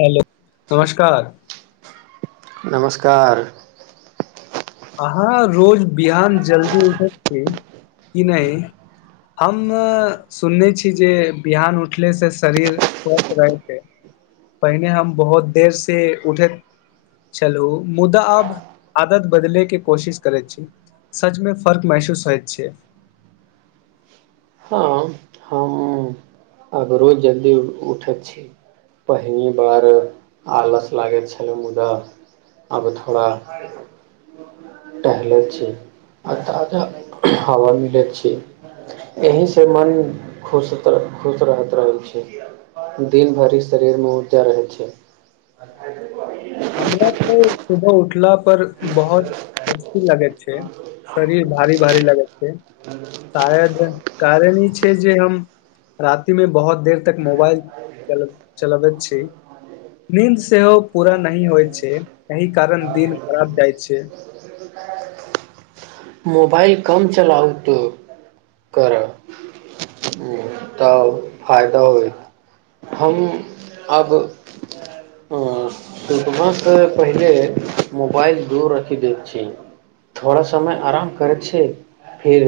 hello नमस्कार नमस्कार अहाँ रोज बिहान जल्दी उठैत छी कि नहि हम सुनने छी जे बिहान उठले से शरीर स्वस्थ रहैत छै पहिने हम बहुत देर से उठैत छलहुँ मुदा आब आदत बदलेके के कोशिश करैत छी सचमे फर्क महसूस होइत छीियै हँ हम आब रोज जल्दी उठैत छी पहिल बार आलस लागैत छल मुदा आब थोड़ा टहले छी आ ताजा हवा मिलैत छी एहि से मन खुश खुश रह रहल छै दिन भरि शरीरमे ऊर्जा रहै छै हमरा तो सुबह उठला पर बहुत सस्ती लगैत छै शरीर भारी भारी लगैत छै शायद कारण ई छै जे हम राति मे बहुत देर तक मोबाइल चल चलबैत छी नीन्द सेहो पूरा नह होइ छै एहिहि कारण दिन खराब जाइ छै मोबाल कम चलावत कर तऽ फायदा होय हम अब सुने पहिले मोबाइल दूर रखि दै छी थोड़ा समय आराम करै छीिय फिर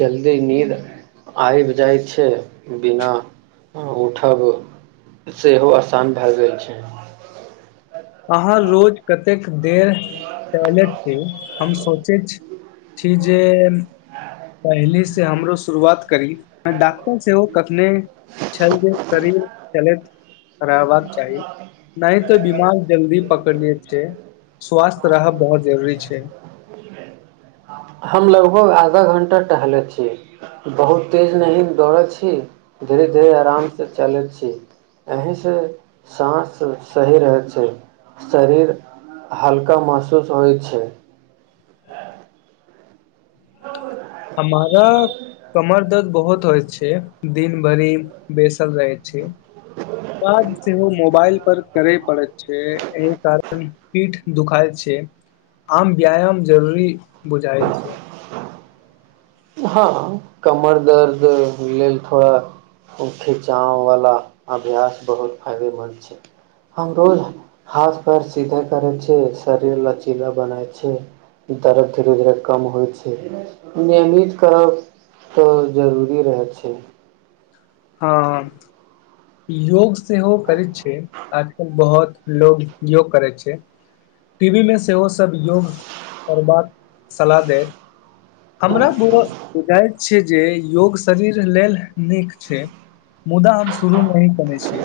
जल्दी नीद आबि जाइ छै बिना उठब सेहो आसान भए गेलइ छै अहाँ रोज कतेक देर चले छी हम सोचैत छी जे पहिले से हमरो शुरुआत करी डॉक्टर सेहो कखने छल जे शरीर चलैत हबाक चाही नहि तो बीमार जल्दी पकड़लियै छै स्वास्थ रहब बहुत जरूरी छै हम लगभग आधा घण्टा टहले छी बहुत तेज नी दौड़ैत छी धीरे धीरे आराम से चलैत छी एहिहींसँ साँस सही रहै छै शरीर हल्का महसूस होइ छै हमारा कमर दर्द बहुत होइ छै दिन भरि बसल रहै छै काज सेहो मोबाइल पर करे पड़ैत छै एहि कारण पीठ दुखााय छै आम व्यायाम जरूरी बुझााय छै हँ कमर दर्द लेल थोड़ा खिचाववला अभ्यास बहुत फायदेमन्द छै हम रोज हाथ पैर सीधा करै छिय शरीर लचीला बनै छै दर्द धीरे धीरे कम होइ छै नियमित करब तऽ जरूरी रह छै हँ ह योग सेहो करैत छैिय आजकल बहुत लोको योग करै छै टीवी मे सेहो सभ योग करबाक सलाह दै हमरा बुझइत छिय जे योग शरीर लेल नीक छै मुदा हमसभ शुरू नहिी केने छी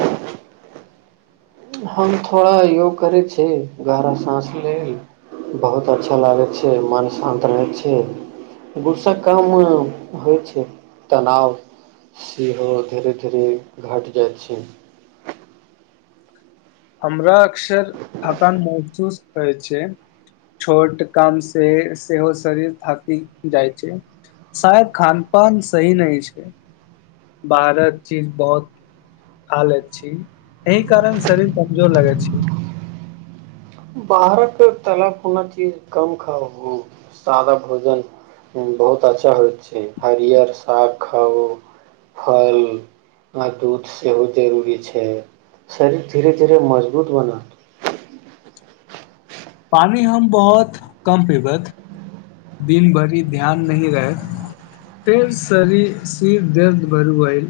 हम थोड़ा योग करै छिय गरा साँस लेल बहुत अच्छा लागै छै मन शान्त रहै छै गूसा काम होइ छै तनाव सेहो धीरे धीरे घटि जाइ छै हमरा अक्सर थकान महसूस होइ छै छोट काम से सेहो शरीर थाकि जाइ छै शायद खान पान सही नहि छै बाहरक चीज बहुत खा लैत छी एहि कारण शरीर कमजोर लगै छै बाहर तालापूना चीज कम खाउ सादा भोजन बहुत अच्छा होय छै हरियर साग खाउ फल आ दूध सेहो जरूरी छै शरीर धीरे धीरे मजबूत बनत पानि हम बहुत कम पीबथ दिन भरि ध्यान नहि रहैत फेर शरीर सिर दर्द भर आए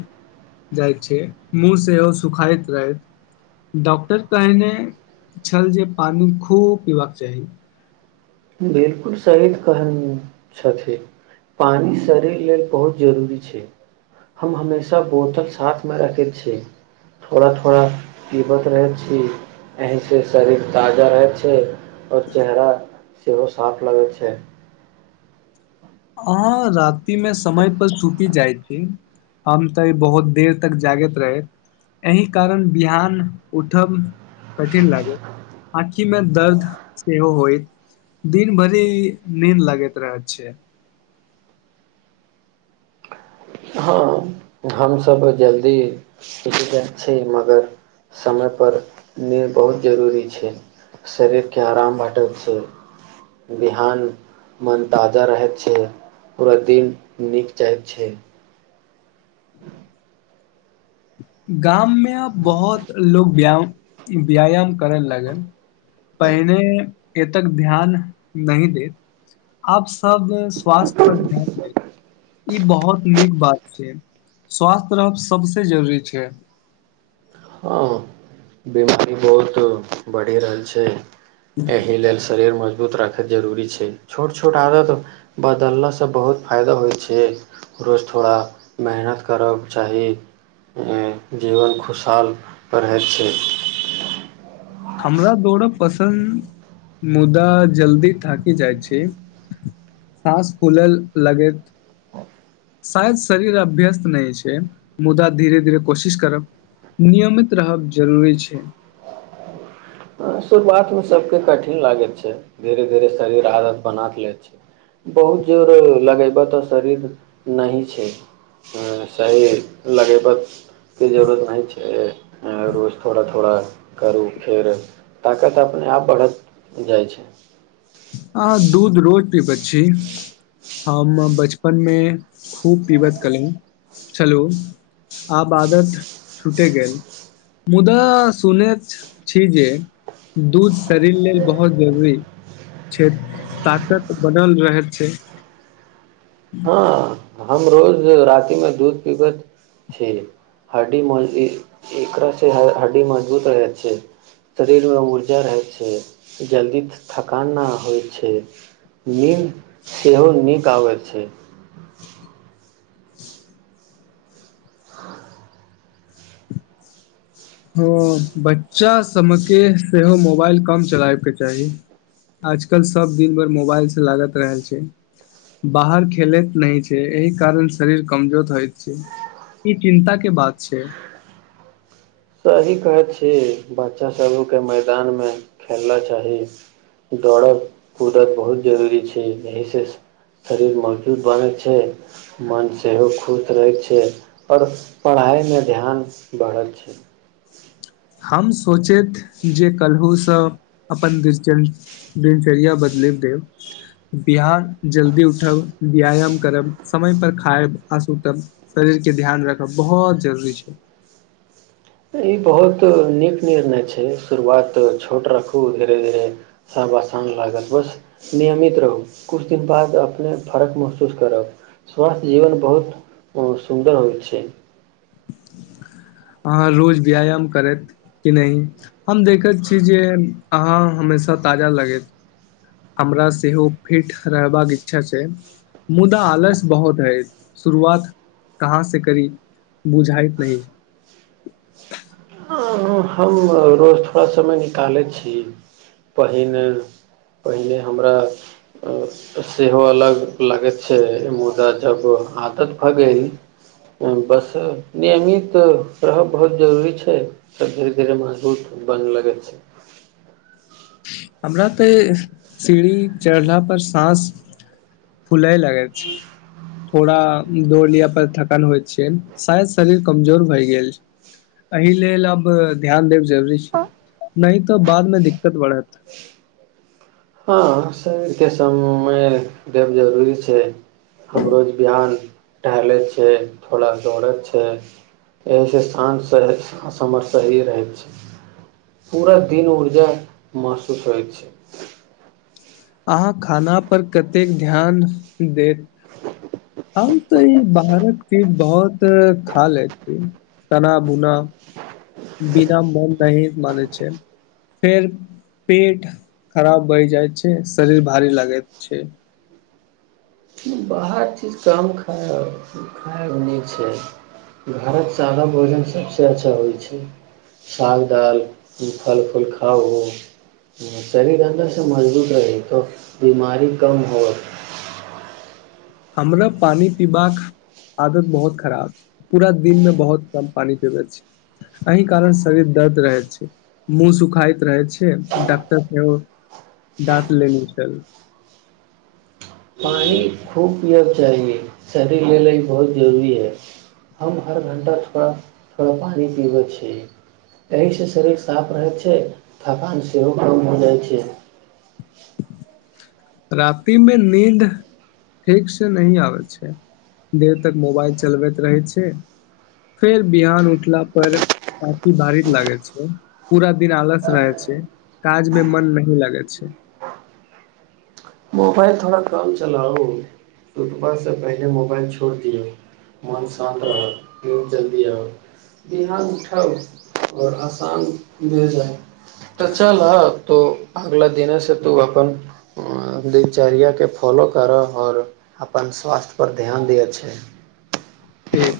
जाइत छै मुँह सेहो सुखाइत रहथि डॉक्टर कहने छल जे पानि खूब पबाक चाही बिलकुल सहीद कहन छथिन पानि शरीर लेल बहुत जरूरी छै हम हमेशा बोतल साथमे रखैत छी थोड़ा थोड़ा पीबत रहैत छी एहिसँ शरीर ताजा रहैत छै ओर चेहरा सेहो साफ लगैत छै अहाँ राति मे समय पर छूतीी जाइत छी हम तऽ बहुत देर तक जागैत रहैत एहि कारण बिहान उठब कठिन लागैत आँखि मे दर्द सेहो होय दिन भरि नीन्द लगैत रहैत छैिय हँ हमसभ जल्दी सच जाइत छी मगर समयपर नी बहुत जरूरी छै शरीरके आराम भेटैत छै बिहान मन ताजा रहैत छै पूरा दिन नीक जाइत छै [unintelligible] गाममे यहाँ बहुत लोग ब्य व्यायाम करै लगे पहिने ए तक ध्यान नहि देत आप सब स्वास्थ्य पर ध्यान दे ई बहुत नीक बात छै स्वास्थ रहब सबस जरूरी छै के बिमरी बहुत बढ़ि रहल छै एहि लेलल शरीर म मजूत राखैत जरूरी छै छोट छोट आदत बदललासँ बहुत फायदा होइ छै रोज थोड़ा मेहनत करकके चाही जीवन खुशहाल रहै छै हमरा दौड़ब पसन्द मुदा जल्दी थाकि जाइ छै साँस फूलय लगैत शायद शरीर अभ्यस्त नहि छै मुदा धीरे धीरे कोशिश करब नियमित रहब जरूरी छै शुरुआतमे सभके कठिन लागैत छै धीरे धीरे शरीर आदत बना लै छै बहुत जोर लगयबऽ त आओ शरीर नहि छै शरीर लगयबऽके जरूरत नहि छै रोज थोड़ा थोड़ा करू फेर ताकत अपने आप बढ़त जाइ छै अहाँ दूध रोज पीबैत छी हम बचपनमे खूब पीबैत केलहुँ चलू आब आदत छूटि गेल मुदा सुनैत छी जे दूध शरीर लेल बहुत जरूरी क ताकत बनल रहैत छै हँ हम रोज रातिमे दूध पीबैत छी हड्डी एकरासँ हड्डी मजबूत रहै छै शरीरमे ऊर्जा रहै छै जल्दी थकान नहि होइ छै नीन्द सेहो नीक आबै छै हँ बच्चा सभके सेहो मोबाइल कम चलाबैके चाही आजकल सभ दिन भरि मोबाइलसँ लागैत रहल छै बाहर खेलैत नहि छै एहि कारण शरीर कमजोर होइत छै ई चिन्ताके बात छै सही कहैत छी बच्चा सभके मैदानमे खेलना चाही दौड़ब कूदत बहुत जरूरी छै एहिसँ शरीर मजबूत बनैत छै मन सेहो खुश रहैत छै आओर पढ़ाइमे ध्यान बढ़ैत छै [unintelligible] हम सोचैत जे कलहुूसँ अपन दिनचर्य दिनचर्या बदलि देब बिहान जल्दी उठब व्यायाम करब समयप खायब आ सुतब शरीरके ध्यान राखब बहुत जरूरी छै ई बहुत नीक निर्णय छै शुरुआत छोट राखू धीरे धीरे बसान लागल बस नियमित रहू किछु दिन बाद अपने फर्क महसूस करब स्वास्थ्य जीवन बहुत सुन्दर होइ छै अहाँ रोज व्यायाम करथि कि नहि हम देखैत छी जे अहाँ हमेशा ताजा लगैत हमरा सेहो फिट रहबाक इच्छा छै मुदा आलस्य बहुत हय शुरुआत कहाँ से करी बुझाइत नहि अ, हम रोज थोड़ा समय निकाले छी पहिने पहिने हमरा सेहो अलग लागैत छै मुदा जब आदत भऽ गेल बस नियमित रहब बहुत जरूरी छै तऽ धीरे धीरे मजबूत बन लगै छै हमरा तऽ सीढ़ी चढ़ला पर साँस खुले लागै छै थोड़ा दौड़ लििया पर थकान होय छै शायद शरीर कमजोर भय गेल एहि लेल अब ध्यान देब जरूरी छै नहि तऽ बाद मे दिक्कत बढ़त हँ शरीरके समय देब जरूरी छै हम रोज बिहान टहलै छै थोड़ा दौड़ैत छै एहिसँ शान्त शस हमर शरीर रहै छै पूरा दिन ऊर्जा महसूस होइ छै अहाँ खानापर कतेक ध्यान देत हम तऽ ई बाहरत चीज बहुत खा लै छी चना बुना बिना मन नह मने छै फेर पेट खराब बहि जाइ छै शरीर भारी लगे छै बाहर चीज काम खाय खाय नहि छै घरक सादा भोजन सबसँ अच्छा होइ छै साग दाल फल फूल खाओ शरीर अन्दरसँ मजबूत रही तऽ बीमारी कम हो हमरा पानि पीबाक आदत बहुत खराब छै पूरा दिनमे बहुत कम पानि पीबैत छै एहि कारण शरीर दर्द रहैत छै मुँह सुखाइत रहै छै डॉक्टर सेहो डाँट लेने छल खूब य शरीर ल ई बहुत जरूरी हइ हम हर घण्टा थोड़ा थोड़ा पानि पीबै छी एहिसँ शरीर साफ रहै छै थकान सेहो कम हो जाइ छै रातिमे नीन्द ठीक से नही आबै छै देर तक मोबाइल चलबैत रहै छै फेर बिहान उठला पर पथी भारीित लागै छै पूरा दिन आलस रहै छै काजमे मन नही लागै छै मोबाइल थोड़ा काम चलाउ रकबा से पहिले मोबाइल छोड़ दिौ मन शान्त रहत प जल्दी आउ बिहान उठाउ आओर आसान भ जा तऽ चल हऽ तो अगला दििनसँ तू अपन दिनचर्याके फॉलो करऽ आओर अपन स्वास्थ्य पर ध्यान दअ छै ठ